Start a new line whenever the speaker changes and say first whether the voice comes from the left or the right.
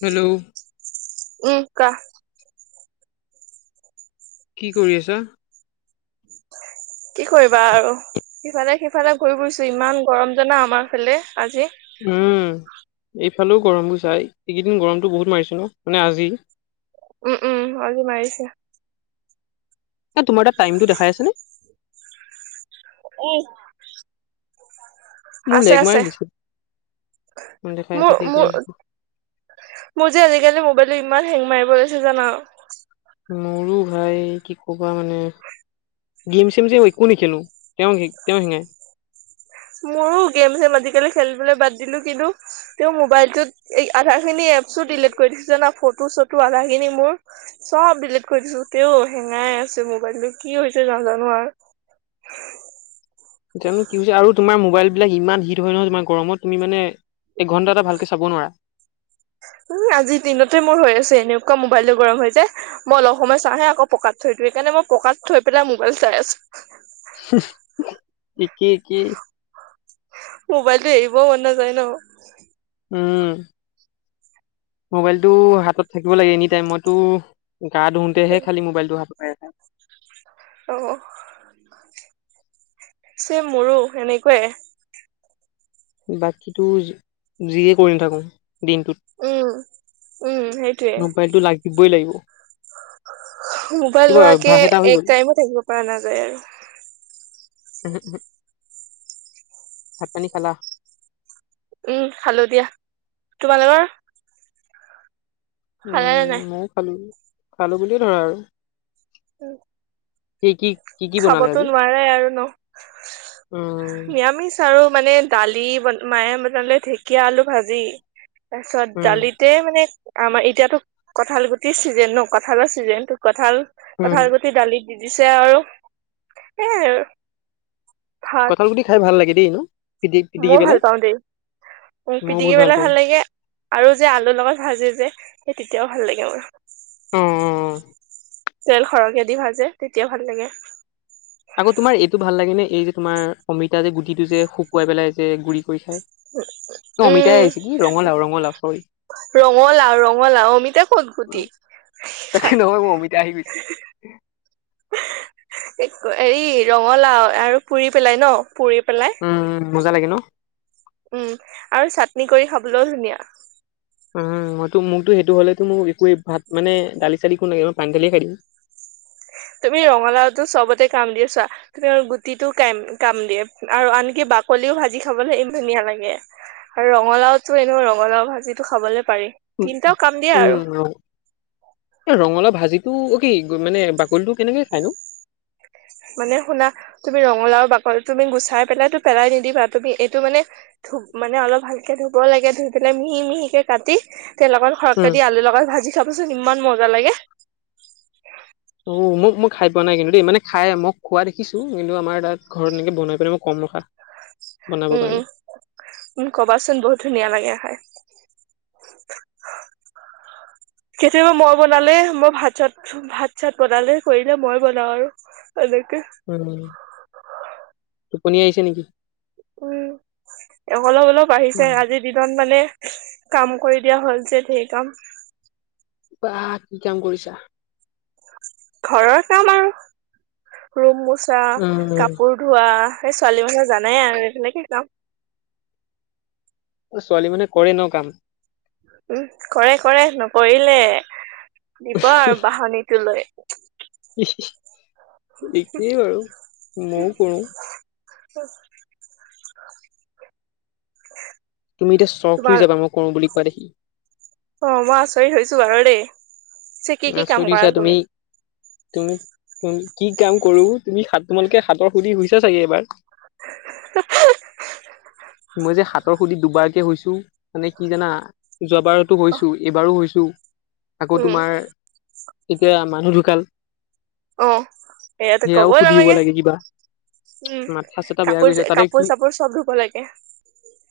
left: Hello
right: উ কোৱা।
left: কি কৰি আছা?
right: সিফালে সিফালে ঘূৰি ফুৰিছো ইমান গৰম জানা আমাৰ ফালে আজি।
left: উম। এইফালেও গৰম গ চাই এইকেইদিন গৰমতো বহুত মাৰিছে ন মানে আজি।
right: উম উম আজি মাৰিছে।
left: তাত তোমাৰ তাত টাইমটো দেখাই আছে নে?
right: [unintelligible]
left: মোৰ লেগ মাৰি দিছে। অ', দেখাই আছে ঠিকে
right: মোৰ-মোৰ,
left: আছে।
right: মোৰ যে আজিকালি মবাইলটো ই ইমান হেং মাৰিব লৈছে জানা।
left: মোৰো ভাই, কি ক'বা মানে। গেম চেম যেই একো নেখেলো, তেওঁ তেওঁ শিঙাই
right: মোৰো গেম চম আজিকালি খেলিবলৈ বাদ দিলো কিন্তু তেওঁ মোবাইলটোত আধা খিনি এপছো ডিলিট কৰি দিছো জ না ফটো চটো আধাখিনি মোৰ চব ডিলিট কৰি দিছো তেও হেঙাই আ মোবাইলটো কি হৈছে জ জানো আৰু।
left: [inaudible] ততিয়ানে কি হৈছে আৰু তোমাৰ মোবাইল বিলাক ইমান হিট হয় নহয় তোমাৰ গৰমত তুমি মানে এঘন্টা এটা ভালকে চাব নোৱাৰা।
right: উম আজিৰ দিনতে মোৰ হৈ আছে এনেকুৱা মোক মোবাইলটো গৰম হৈ যায় মই অলপ সময় চাহহে আকৌ পকাত থৈ দিওঁ সেইকাৰে মই পকাত থৈ পেলাই মোবাইল চাই আছো।
left: কি কি?
right: মোবাইলতটো এৰিবও মন নাযায় ন।
left: হম। মোবাইলটো হাতত থাকিব লাগে এনি টাইম মইতো গা ধুহোতেহে খালি মোবাইলটো হাতত পাই
right: অ' ছেম মোৰো এনেকুৱাই।
left: বাকীতো যিয়ে কৰি নথাকো। দিনটোত,
right: উম উম সেইটোয়ে
left: মোবাইলটো লাগিবই লাগিব।
right: মোবাইল
left: কিবা
right: লোৱাকে
left: অভ্যাস এটা হৈ গ'ল
right: এক টাইমো থাকিব পৰা নাযায় আৰু।
left: উম উ, ভাতপানী খালা?
right: উম খালো দিয়া, তোমালোকৰ? খালা নে
left: উম
right: নাই
left: ময়ও খালো, খালো বুলিয়ে ধৰা আৰু।
right: উম।
left: কি কি কি কি বনালে
right: খাবতো
left: আজি
right: নোৱাৰে আৰু ন,
left: উম
right: নৰামিষ আৰু মানে দালি বন মায়ে বনালে ঢেকীয়া আলু ভাজি। তাৰপিছত
left: উম
right: দালিতে মানে আমাৰ এতিয়াতো কঠাল গুটিৰ চিজনে ন কঠালৰ চিজন তটো কঁঠাল
left: উম
right: কঁঠাল গুটি দালিত দি দিছে আৰু সেইয়াই আৰু। ভাত
left: কঁঠাল গুটি খাই ভাল লাগে দেই, নো পিটি পিটিকি পেলাই।
right: উ
left: ময়ো
right: পিটিকি
left: বহুত
right: পেলাই
left: পাওঁ
right: ভাল লাগে আৰু, যে আলুৰ লগত ভাজি যে। সেই তেতিয়াও ভাল লাগে মোৰ।
left: অ'।
right: তেল সৰকে দি ভাজে তেতিয়া ভাল লাগে।
left: আকৌ তোমাৰ এইটো ভাল লাগে নে এই যে তোমাৰ অমিতা যে গুটিটো যে শুকুৱাই পেলাই যে গুৰি কৰি খাই। ত অমিতাই
right: উম
left: আহিছে কি ৰঙালাও ৰঙালাও চৰি।
right: ৰঙালাও ৰঙালাও, অমিতা কত গুটি
left: তাকে নহয় মোৰ অমিতা আহি গৈছে।
right: হেৰি ৰঙালাও আৰু পুৰি পেলাই ন পুৰি পেলাই।
left: উম মজা লাগে ন?
right: উম আৰু চাটনি কৰি খাবলৈও ধুনীয়া।
left: অ মইো মোকতো সেইটো হ'লেতো মোক একোৱেই ভাত মানে দালি চালি কোন লাগে মই পানী দালিয়ে খাই দিও।
right: তুমি ৰঙালাওটো চবতে কাম দিয়ে চোৱা, তুমি গুটিটো কাম-কাম দিয়ে, আৰু আনকি বাকলি লিও ভাজি খাবলে ইমান ধুনীয়া লাগে, আৰু ৰঙালাওটো এনেও ৰঙালাও ভাজিটো খাবলৈ পাৰি তিনটাও কাম দিয়ে আৰু
left: উম, ৰঙ এই ৰঙলাও ভাজ যিটো অ' কি মানে বাকলিটো কেনেকৈ খায়নো?
right: মানে শুনা তুমি ৰঙালাও বাকলি তুমি গুচাই পেলাইতো পেলাই নিদিবা, তুমি এইটো মানে ধু মানে অলপ ভালকে ধুব লাগে ধুই পেলাই মিহি মিহিকে কাটি তেল লগত
left: উম,
right: সৰহকৈ দি আলু লগত ভাজি খাবচোন ইমান মজা লাগে।
left: অ' মোক মই খাই পোৱা নাই কিন্তু দেই মানে খাই মই খোৱা দেখিছো কিন্তু আমাৰ তাত ঘৰত এনেকে বনাই পিাই মোক কম ৰখা বনাব
right: উম উ
left: কাৰণে।
right: উম, কবাচোন বহুত ধুনীয়া লাগে হয়।
left: [inaudible]
right: কেতিয়াবা মই বনালে মই ভাত চাত ভাত চাত বনালে কৰিলে মই বনাওঁ আৰু। এনেকে
left: উম, টোপনি আহিছে নেকি?
right: উম, অলপ-অলপ আহিছে
left: উম,
right: আজি দিনত মানে কাম কৰি দিয়া হ'ল যে, ধেই কাম।
left: বাঃ কি কাম কৰিছা?
right: ঘৰৰ কাম আৰু, ৰুম মোচা,
left: উম।
right: কাপোৰ ধোৱা ছোৱালী মানুহ জানাই আৰু সেই তেনেকেই কাম
left: ছোৱালী মানুহে কৰে ন' কাম।
right: উম, কৰে-কৰে নকৰিলে দিব আৰু বাহনিটো লৈ।
left: একেই বাৰু মইও কৰোঁ
right: [unintelligible]
left: তুমি এতিয়া স্বক হৈ
right: তোমাৰ
left: যাবা, মই কৰো বুলি কোৱা দেখি।
right: অ, মই আচৰিত হৈছো বাৰু দেই। পিছে কি কি কাম
left: আচৰিত
right: কৰা
left: হৈছা তুমি তুমি কি কাম কৰো তুমি সাটমলকে সাতৰ সুধি শুইছা চাগে এবাৰ মই যে সাতৰ খুধি দুবাৰকে হৈছো মানে কি জানা যোৱাবাৰতো হৈছো, এইবাৰো হৈছো, আকৌ
right: উম
left: তোমাৰ এতিয়া মানুহ ঢুকাল
right: অ, এইয়াটো
left: সেয়াও
right: কবই
left: সুধিব
right: নালাগে।
left: লাগে কিবা
right: উম,
left: মাথা চাথা বেয়া গৈছে তাতে কি
right: কাপোৰ-কাপোৰ চাপোৰ চব ধুব লাগে।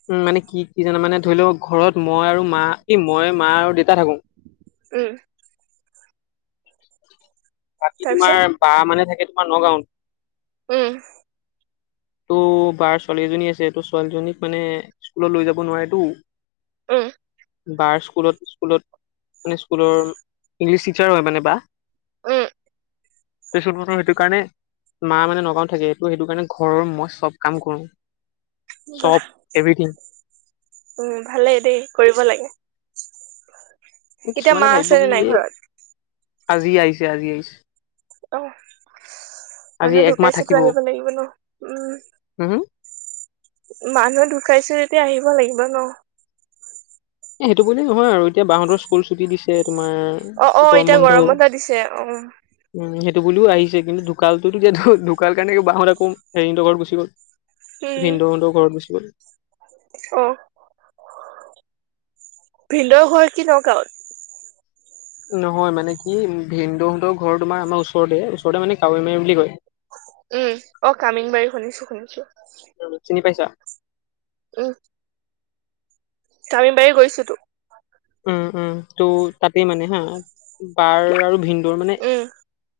left: উম, মানে কি-কি জানা মানে, ধৰি লওক ঘৰত মই আৰু মা ই মই মা আৰু দেতা থাকো
right: উম,
left: বাকী
right: তাৰপিছত
left: তোমাৰ বা মানে থাকে তোমাৰ নগাঁওত।
right: উম,
left: ত' বাৰ ছোৱালী এজনী আছে, তো ছোৱালীজনীক মানে স্কুলত লৈ যাব নোৱাৰেটো
right: উম,
left: বাৰ স্কুলত-স্কুলত মানে স্কুলৰ ইংলিছ টিচাৰ হয় মানে বা।
right: উম,
left: তাৰপিছত মানে সেইটো কাৰণে মা মানে নগাঁওত থাকে এইটো সেইটো কাৰণে ঘৰৰ মই চব কাম কৰোঁ।
right: বাঃ উম, ভালেই দেই, কৰিব লাগে। এতিয়া
left: কিছুমানে
right: মা
left: ভাবিব
right: আছে
left: কি
right: নে নাই
left: এই
right: ঘৰত?
left: আজি আহিছে আজি আহিছে।
right: অ,
left: আজি
right: মানুহ
left: একমাহ
right: ঢুকাইচেতো
left: থাকিব
right: আহিব লাগিবই ন, উম,
left: হম হম
right: মানুহ ঢুকাইছে যেতিয়া আহিব লাগিব ন'।
left: এ সেইটো ব নহয় আৰু, এতিয়া বাহতৰ স্কুল ছুটি দিছে তোমাৰ
right: অ অ
left: গৰম
right: এতিয়া
left: বন্ধও,
right: বন্ধ দিছে অ
left: উম সে টো বুলিও আহিছে কিন্তু ঢুকালটোটো এতিয়া ঢু-ঢুকাল কাৰণে বা হত আকৌ হেৰি হঁতৰ ঘৰত গুচি গ'ল।
right: উম
left: ভিনদেউ হঁতৰ ঘৰত গুচি গল।
right: অ', ভিন্দৰ হ কি নগাঁৱত?
left: নহয় মানে, কি ভিনদহঁতৰ ঘৰ তোমাৰ আমাৰ ওচৰতে- ওচৰতে মানে কাৱৈ মাৰী বুলি কয়।
right: উম, অ' কামিনবাৰী শুনিছো- শুনিছো।
left: চিনি পাইছা?
right: আহ। কামিনবাৰী গৈছোতো।
left: উম-উম ত' তাতে মানে হা, বাৰ আৰু ভিনদেউৰ মানে
right: উম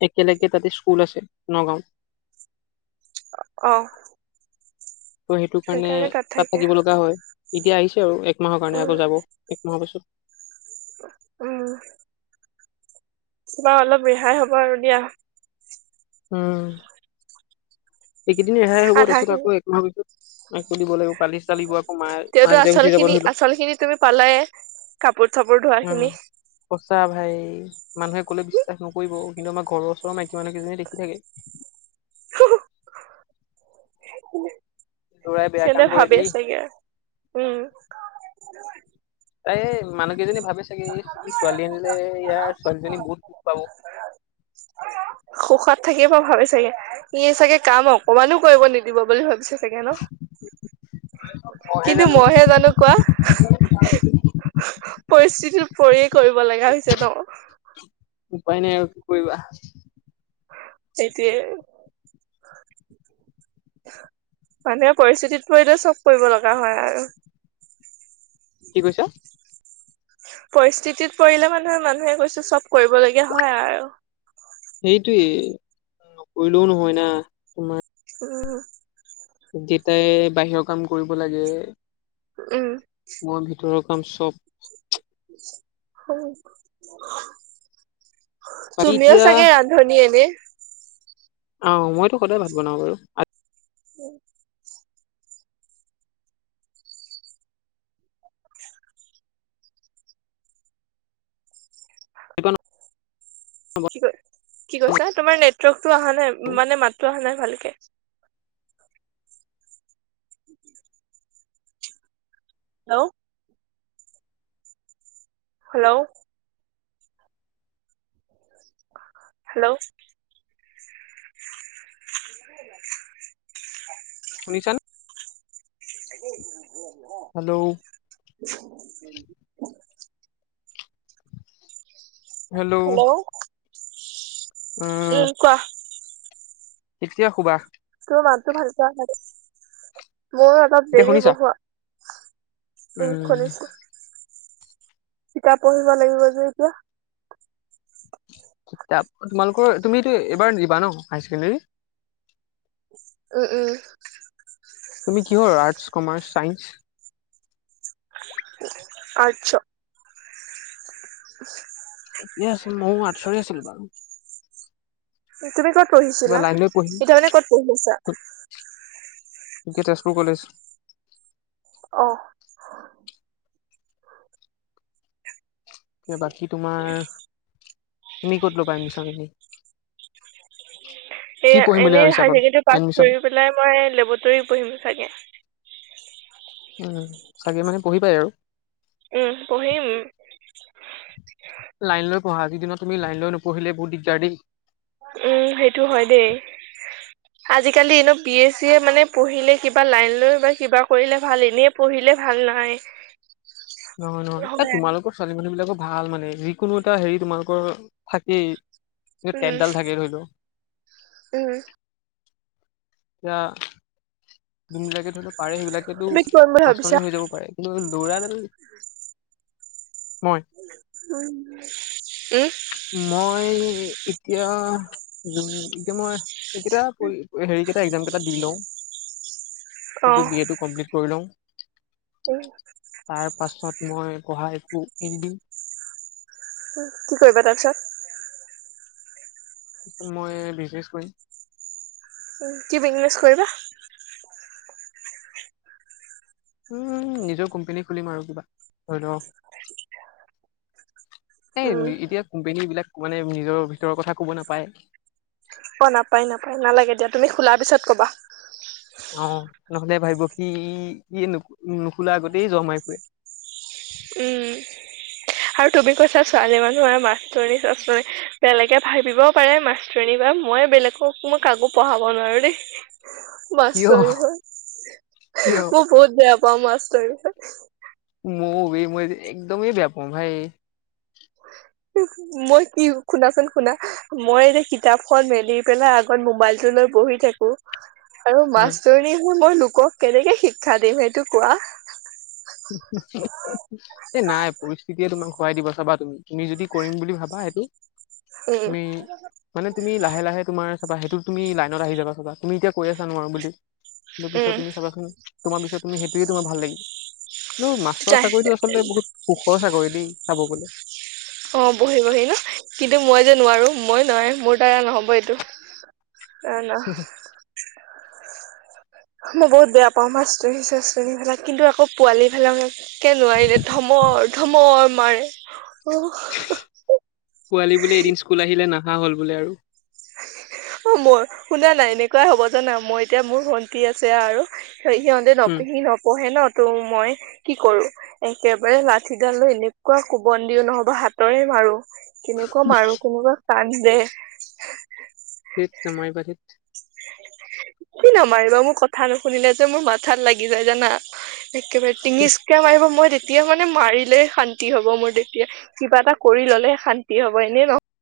left: একেলগে ততে স্কুল আছে নগাঁওত।
right: অ',
left: ত' সেইটো কাৰণে
right: সেইকাৰণে
left: তাত
right: থাকে
left: থাকিব লগা হয়, এতিয়া আহিছে আৰু এক মাহৰ কাৰণে
right: উম
left: আকৌ যাব, এক মাহৰ পিছত।
right: উম। কিবা অলপ ৰেহাই হ'ব আৰু দিয়া।
left: উম। এইকেইদিন ৰেহাই হ'ব তাৰ
right: আধা খিনি
left: পিছতকৌ একমাহৰ, পিছত আকৌ দিব লাগিব। পালিচ লাগিব আকৌ মা মা
right: তেওঁতো
left: যেতিয়া
right: আচল
left: গুচি যাব
right: খিনি
left: ধৰি লওক
right: আচল খিনি তুমি পালাইে। কাপোৰ -চাপোৰ ধোৱা খিনি।
left: আচ্ছা ভাই মানুহে কলে বিশ্বাস নকৰিব। কিন্তু আমাৰ ঘৰৰ ওচৰ মাইকী মানুহকেইজনীয়ে দেখি থাকে। [inaudible] ল'ৰাই বেয়া
right: সেইে
left: কাম কৰে
right: ভাবি
left: দেই
right: চাগে, উম।
left: তাই মানুহ কেইজনী ভাবে চাগে ই ছোৱালী আনিলে ইয়াৰ ছোৱালীজনী বহুত দুখ পাব।
right: সুখত থাকিয়ে মই ভাবি চাগে, সি চাগে কাম অকমানো কৰিব নিদিব বুলি ভাবি চাগে। চাগে ন, কিন্তু মইহে জানো কোৱা। পৰিস্থিতি পৰিয়ে কৰিব লগা হৈছে ন।
left: [inaudible] কৰিবা।
right: সেইটোৱে। মানুহে পৰিস্থিতিত পৰিলে চব কৰিব লগা হয় আৰু।
left: কি কৈছা?
right: পৰিস্থিতিত পৰিলে মানুহে -মানুহে কৈছে চব কৰিবলগীয়া হয় আৰু।
left: সেইটোৱে, নকৰিলেও নহয় না।
right: উম।
left: জেতাই বাহিৰৰ কাম কৰিব লাগে।
right: উম।
left: মই ভিতৰৰ কাম চব।
right: [inaudible]
left: বাকী
right: তুমিও
left: এতিয়া
right: চাগে ৰান্ধনী এনে।
left: আহ, মইতো সদায় ভাত বনাওঁ বাৰু।
right: উম। কি ক কি কৈছা? তোমাৰ নেটৱৰ্কতটো অহা নাই, মানে মাতো অহা নাই ভালকে। হেল্ল' হেল্ল' হেল্ল'
left: শুনিচানে? হেল্ল'
right: [inaudible]
left: হেল্ল
right: উম, কোৱা।
left: কেতিয়া শুবা?
right: মোৰ মানটো ভালকে আহা নাই, মোৰ অলপ
left: এতিয়া
right: দেৰি হব
left: শুনিছা
right: শুৱা। উম শুনিছো। কিতাপ পঢ়িব লাগিব যে এতিয়া।
left: তোমালোকৰ তুমিতো এইবাৰ দিবা ন হাইাৰ ছেকেণ্ডৰী?
right: উম উম।
left: তুমি কিহৰ আৰ্টছ কমাৰ্চ ছাইেন্স?
right: আৰ্টছ। [inaudible]
left: থিকে আছিল, ময়ো আৰ্টছৰে আছিলো বাৰু।
right: তুমি কত
left: কিবা
right: পঢ়িছিলা,
left: লাইন লৈ পঢ়িম
right: এতিয়া মানে কত পঢ়ি আছা?
left: ইকে তেজপুৰ কলেজ।
right: অ'।
left: বাকী তোমাৰ, তুমি কত লবা এডমিচন? [inaudible]
right: এনেই হায় ছেকেণ্ডৰী পাছ কৰি পেলাই মই লেবটৰীত পঢ়িম চাগে।
left: উম চাগে মানে পঢ়িবা এ আৰু।
right: উম পঢ়িম।
left: লাইন লৈ পঢ়া আজিদিনত তুমি লাইন লৈ নপঢ়িলে বহুত দিগদাৰ দেই।
right: উম সেইটো হয় দেই। আজিকালি এনে বি এছ চি এ মানে পঢ়িলে কিবা লাইন লৈ বা কিবা কৰিলে ভাল এনেই পঢ়িল ভাল নহয়।
left: নহয় নহয় এ তোমালোকৰ ছোৱালী মানুহ বিলাকক ভাল মানে যিকোনো এটা হেৰি তোমালোকৰ থাকেই কি
right: উম
left: তেটডাল থাকেই ধৰি লও।
right: উম।
left: এতিয়া যোনবিলাকে ধৰি লও পাৰে সেইবিলাকেতো
right: তুমি কি কৰিম বুলি ভাবিছা?
left: আচনি হৈ যাব পাৰে কিন্তু দূৰা ন।
right: উম।
left: মই এতিয়া এতিয়া মই এইকেইটা হেৰি কেইটা এক্সাম কেইটা দি লওঁ।
right: অ
left: সেইটো বি এ টো কমপ্লিট কৰি লওঁ। তাৰ পাছত মই পঢ়া একো অৰিদিম।
right: কি কৰিবা তাৰপিছত?
left: মই বিজনেচ কৰিম।
right: কি বিজনেছ কৰিবা?
left: উম নিজৰ কোম্পানী খুলিম আৰু কিবা, হয় ন
right: উম
left: এই এতিয়া কোম্পানী বিলাক মানে নিজৰ ভিতৰৰ কথা কব নাপায়।
right: অ নাপায় নাপায় নালাগে দিয়া তুমি খোলাৰ পিছত কবা।
left: অ' নহ'লে ভাবিব সি নুখোলা আগতেই জমাই ফুৰে।
right: উম। আৰু তুমি কৈছা ছোৱালী মানুহ আৰু মাছৰ বেলেগে ভাবিবও পাৰে মাছতৰণী বা মই বেলেগক মই কাকো পঢ়াব নোৱাৰো দেই। মাছ
left: কিয়
right: ধৰি হয়,
left: কিয়
right: মই বহুত বেয়া পাওঁ মাছ ধৰি হয়।
left: ম মই একদমেই বেয়া পাওঁ ভাই।
right: মই কি শুনাচোন শুনা মই এতিয়া কিতাপখন মেলি পেলাই আগত মোবাইলটো লৈ বহি থাকো। আৰু
left: উম
right: মাষ্টীৰণি হৈ মই লোকক কেনেকে শিক্ষা দিম সেইটো কোৱা।
left: এ নাই পৰিস্থিতিয়ে তোমাৰ খুৱাই দিব চাবা তুমি তুমি যদি কৰিম বুলি ভাবা সেইটো
right: উম
left: তুমি মানে তুমি লাহে লাহে তোমাৰ চাবা সেইটো তুমি লাইনত আহি যাবা চাবা তুমি এতিয়া কৈ আছা নোৱাৰো বুলি। পিছত
right: উম
left: তুমি চাবাচোন তোমাৰ পিছত তুমি সেইটোৱে তোমাৰ ভাল লাগিব। আৰু মাষ্টৰ
right: তাই
left: চাকৰিতটো আচলতে বহুত সুখৰ চাকৰি দেই চাব গলে।
right: অ', বহি- বহি ন কিন্তু মই যে নোৱাৰো মই নোৱাৰাই মোৰ দাৰা নহব এইটো। অ', ন। মই বহুত বেয়া পাওঁ মাছ [unintelligible] চেনি ফালা কিন্তু আকৌ পোৱালি ফালও একে নোৱাৰিলে ধমৰ-ধমৰ মাৰে। অ
left: পোৱালি বোলে এদিন স্কুল আহিলে নাহা হল বোলে আৰু।
right: অ', মই শুনা নাই এনেকুৱাই হ'ব জানা মই এতিয়া মোৰ ভন্টি আছে আৰু সিহঁতে ন
left: উম
right: সি নপঢ়ে ন তো মই কি কৰো একেবাৰে লাঠিডালৈ এনেকুৱা কোবন দিও নহবা হাতৰে মাৰো। কেনেকুৱা মাৰো কেনেকুৱা কান্দে।
left: হেত নামাৰিবা ধেত।
right: কি নামাৰিবা মোৰ কথা নুশুনিলে যে মোৰ মাথাত লাগি যায় জানা। একেবাৰে টঙিচকে মাৰিব মই তে তেতিয়া মানে মাৰিলে শান্তি হব মোৰ তেতিয়া, কিবা এটা কৰি ললে শান্তি হব এনে নহ